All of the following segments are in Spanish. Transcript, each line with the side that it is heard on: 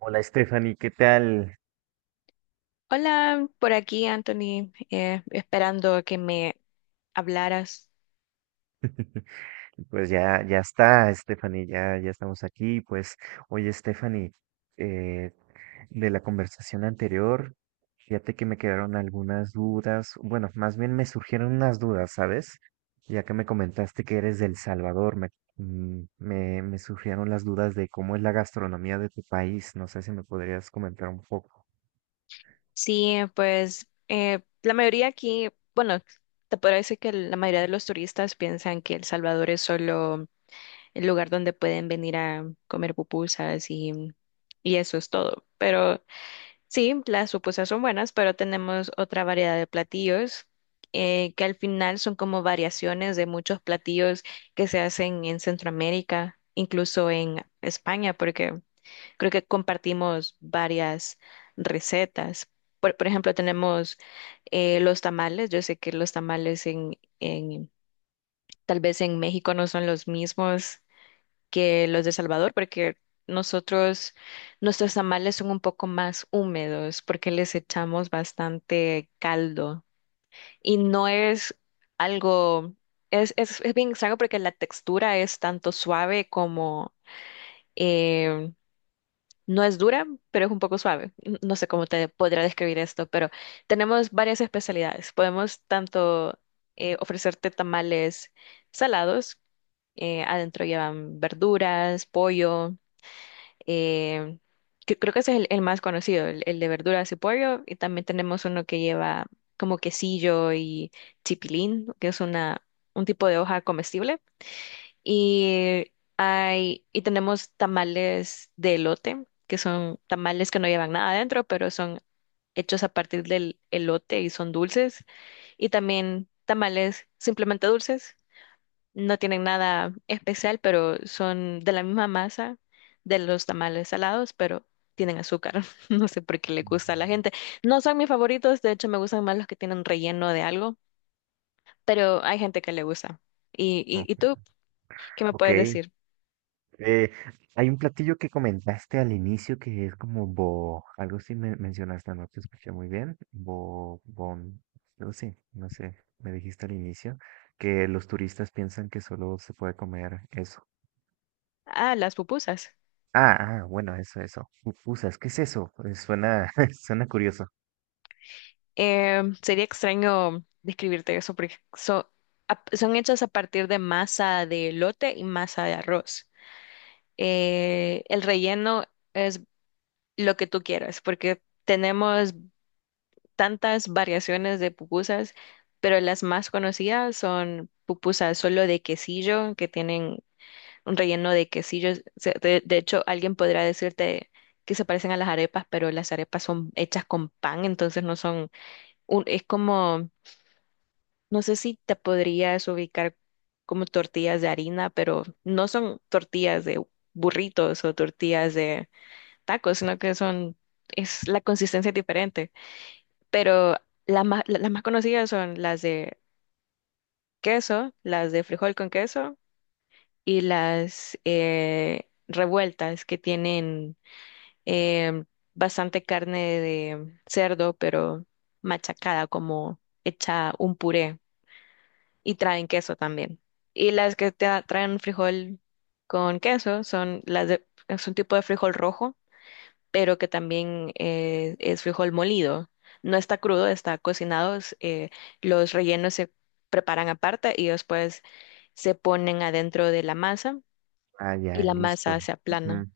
right: Hola Stephanie, ¿qué tal?
left: Hola, por aquí Anthony, esperando que me hablaras.
right: Pues ya, ya está, Stephanie, ya, ya estamos aquí. Pues, oye Stephanie, eh, de la conversación anterior, fíjate que me quedaron algunas dudas. Bueno, más bien me surgieron unas dudas, ¿sabes? Ya que me comentaste que eres del Salvador, me surgieron las dudas de cómo es la gastronomía de tu país. No sé si me podrías comentar un poco.
left: Sí, pues, la mayoría aquí, bueno, te podría decir que la mayoría de los turistas piensan que El Salvador es solo el lugar donde pueden venir a comer pupusas y eso es todo. Pero sí, las supusas son buenas, pero tenemos otra variedad de platillos, que al final son como variaciones de muchos platillos que se hacen en Centroamérica, incluso en España, porque creo que compartimos varias recetas. Por ejemplo, tenemos los tamales. Yo sé que los tamales tal vez en México no son los mismos que los de Salvador, porque nosotros, nuestros tamales son un poco más húmedos porque les echamos bastante caldo y no es algo, es bien extraño porque la textura es tanto suave como, eh, no es dura, pero es un poco suave. No sé cómo te podría describir esto, pero tenemos varias especialidades. Podemos tanto ofrecerte tamales salados, adentro llevan verduras, pollo. Eh, Creo que ese es el más conocido, el de verduras y pollo. Y también tenemos uno que lleva como quesillo y chipilín, que es una, un tipo de hoja comestible. Y tenemos tamales de elote, que son tamales que no llevan nada adentro, pero son hechos a partir del elote y son dulces. Y también tamales simplemente dulces no tienen nada especial, pero son de la misma masa de los tamales salados, pero tienen azúcar. No sé por qué le gusta a
right: Ujú.
left: la gente. No son mis favoritos, de hecho me gustan más los que tienen relleno de algo, pero hay gente que le gusta. ¿Y,
right: Oh,
left: y, y tú qué me
right: ok.
left: puedes decir?
right: Eh, Hay un platillo que comentaste al inicio que es como algo sí me mencionaste, no te escuché muy bien, algo sí, no sé, me dijiste al inicio que los turistas piensan que solo se puede comer eso.
left: Ah, las pupusas.
right: Ah, ah, bueno, eso, eso. Pupusas, ¿qué es eso? Suena, suena curioso.
left: Sería extraño describirte eso porque son hechas a partir de masa de elote y masa de arroz. El relleno es lo que tú quieras, porque tenemos tantas variaciones de pupusas, pero las más conocidas son pupusas solo de quesillo, que tienen un relleno de quesillo. De hecho, alguien podrá decirte que se parecen a las arepas, pero las arepas son hechas con pan, entonces no son un, es como, no sé si te podrías ubicar como tortillas de harina, pero no son tortillas de burritos o tortillas de tacos, sino que son, es la consistencia es diferente pero las más conocidas son las de queso, las de frijol con queso y las revueltas que tienen em, bastante carne de cerdo, pero machacada, como hecha un puré y traen queso también. Y las que traen frijol con queso son las de, es un tipo de frijol rojo pero que también es frijol molido. No está crudo, está cocinado. Es, los rellenos se preparan aparte y después se ponen adentro de la masa
right: Ah, ya,
left: y la
right: listo.
left: masa se aplana.
right: Ujú.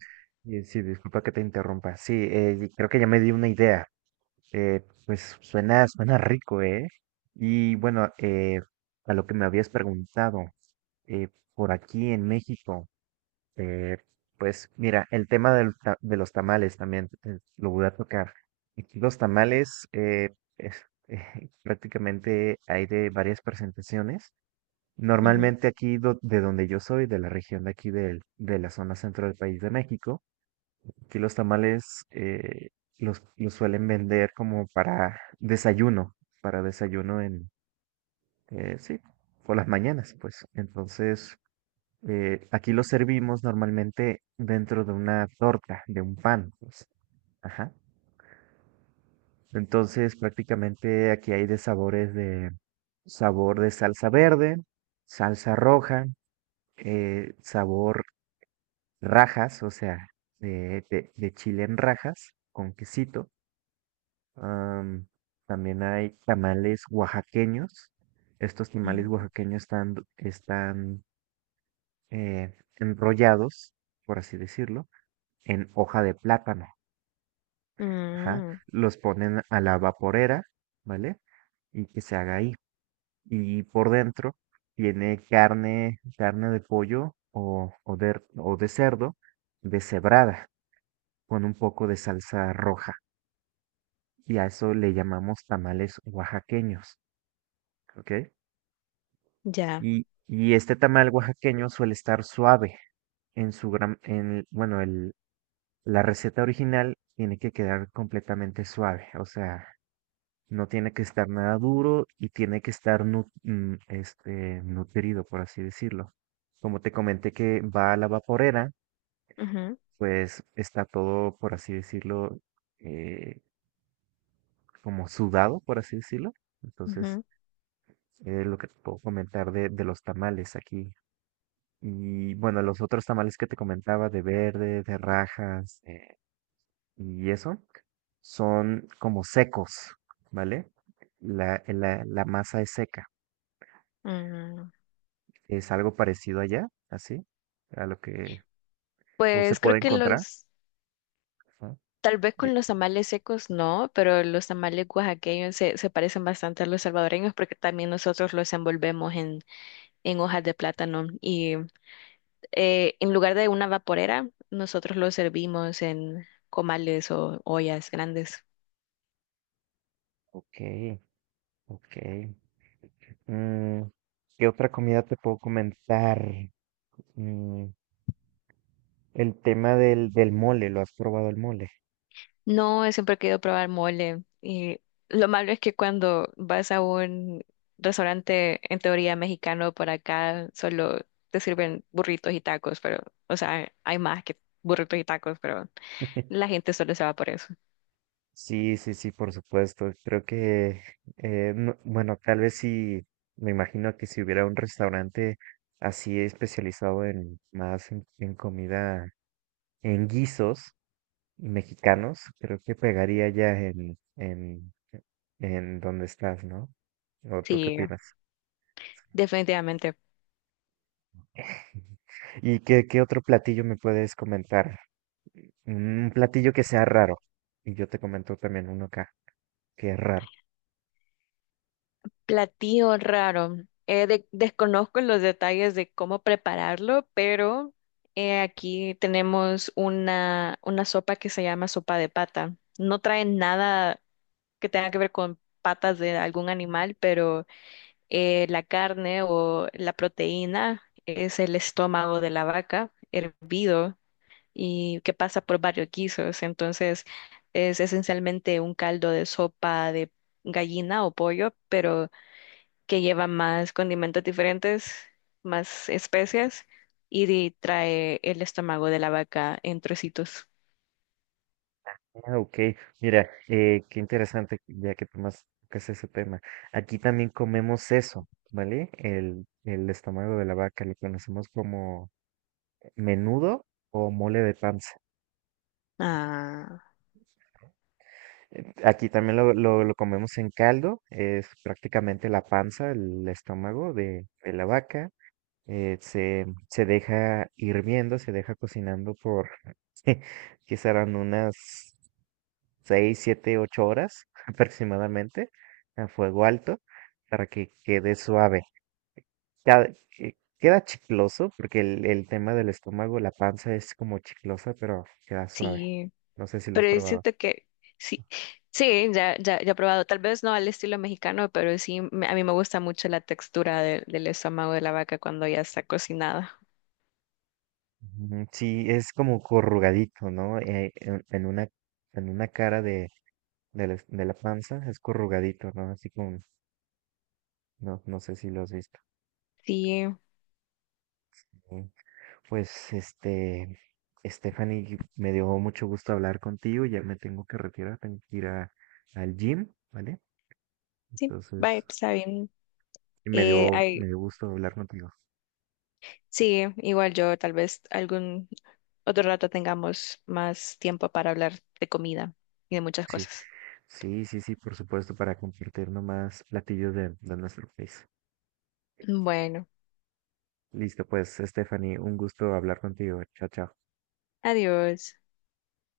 right: Sí, disculpa que te interrumpa. Sí, creo que ya me di una idea. Pues suena, suena rico, ¿eh? Y bueno, a lo que me habías preguntado, eh, por aquí en México, eh, pues mira, el tema de los tamales también lo voy a tocar. Aquí los tamales, es- prácticamente hay de varias presentaciones.
left: Ujú,
right: Normalmente aquí de donde yo soy, de la región de aquí de la zona centro del país de México. Aquí los tamales los suelen vender como para desayuno, para desayuno, en, sí, por las mañanas, pues. Entonces, aquí los servimos normalmente dentro de una torta, de un pan, pues. Ajá. Entonces, prácticamente aquí hay de sabores de sabor de salsa verde, salsa roja, sabor rajas, o sea, de chile en rajas con quesito. Am, También hay tamales oaxaqueños. Estos tamales oaxaqueños están enrollados, por así decirlo, en hoja de plátano. Ajá.
left: mm,
right: Los ponen a la vaporera, ¿vale? Y que se haga ahí. Y por dentro tiene carne, carne de pollo o de cerdo deshebrada con un poco de salsa roja. Y a eso le llamamos tamales oaxaqueños, ¿ok?
left: ya.
right: Y este tamal oaxaqueño suele estar suave bueno, la receta original tiene que quedar completamente suave, o sea, no tiene que estar nada duro y tiene que estar este, nutrido, por así decirlo. Como te comenté que va a la vaporera,
left: Ujú,
right: pues está todo, por así decirlo, eh, como sudado, por así decirlo. Entonces,
left: ujú,
right: es lo que te puedo comentar de los tamales aquí. Y bueno, los otros tamales que te comentaba de verde, de rajas y eso, son como secos, ¿vale? La masa es seca.
left: mm.
right: Es algo parecido allá, así, a lo que o se
left: Pues creo
right: puede
left: que
right: encontrar.
left: los,
right: Ajá.
left: tal vez
right: Eh,
left: con los tamales secos no, pero los tamales oaxaqueños se parecen bastante a los salvadoreños porque también nosotros los envolvemos en hojas de plátano y en lugar de una vaporera, nosotros lo servimos en comales o ollas grandes.
right: Ok, ok. Mm, ¿Qué otra comida te puedo comentar? Mm, el tema del mole, ¿lo has probado el mole?
left: No, siempre he querido probar mole. Y lo malo es que cuando vas a un restaurante, en teoría mexicano, por acá solo te sirven burritos y tacos, pero, o sea, hay más que burritos y tacos, pero la gente solo se va por eso.
right: Sí, sí, sí, por supuesto. Creo que, bueno, tal vez sí, me imagino que si hubiera un restaurante así especializado en más en comida, en guisos mexicanos, creo que pegaría ya en donde estás, ¿no? ¿O tú qué
left: Sí,
right: opinas?
left: definitivamente.
right: ¿Y qué otro platillo me puedes comentar? Un platillo que sea raro. Y yo te comento también uno acá, que es raro.
left: Platillo raro. Desconozco los detalles de cómo prepararlo, pero aquí tenemos una sopa que se llama sopa de pata. No trae nada que tenga que ver con patas de algún animal, pero la carne o la proteína es el estómago de la vaca hervido y que pasa por varios guisos. Entonces es esencialmente un caldo de sopa de gallina o pollo, pero que lleva más condimentos diferentes, más especias y trae el estómago de la vaca en trocitos.
right: Ah, ok, mira, qué interesante ya que tomas tocas ese tema. Aquí también comemos eso, ¿vale? El estómago de la vaca, lo conocemos como menudo o mole de panza.
left: Ah,
right: Aquí también lo comemos en caldo, es prácticamente la panza, el estómago de la vaca. Se deja hirviendo, se deja cocinando por, que serán unas 6, 7, 8 horas aproximadamente a fuego alto para que quede suave. Ya, queda chicloso porque el tema del estómago, la panza es como chiclosa, pero queda suave.
left: sí,
right: No sé si lo has
left: pero yo
right: probado.
left: siento que sí, sí, ya, ya, ya he probado, tal vez no al estilo mexicano, pero sí, a mí me gusta mucho la textura del estómago de la vaca cuando ya está cocinada.
right: Ujú, sí, es como corrugadito, ¿no? En, una, en una cara de la panza es corrugadito, ¿no? Así como, no, no sé si lo has visto.
left: Sí,
right: Pues este, Stephanie, me dio mucho gusto hablar contigo. Ya me tengo que retirar, tengo que ir al gym, ¿vale?
left: sí, vaya,
right: Entonces,
left: está bien.
right: y me dio,
left: Ay,
right: me dio gusto hablar contigo.
left: sí, igual yo tal vez algún otro rato tengamos más tiempo para hablar de comida y de muchas
right: Sí,
left: cosas.
right: sí, sí, sí, por supuesto, para compartirnos más platillos de nuestro país.
left: Bueno,
right: Listo, pues, Stephanie, un gusto hablar contigo. Chao, chao.
left: adiós.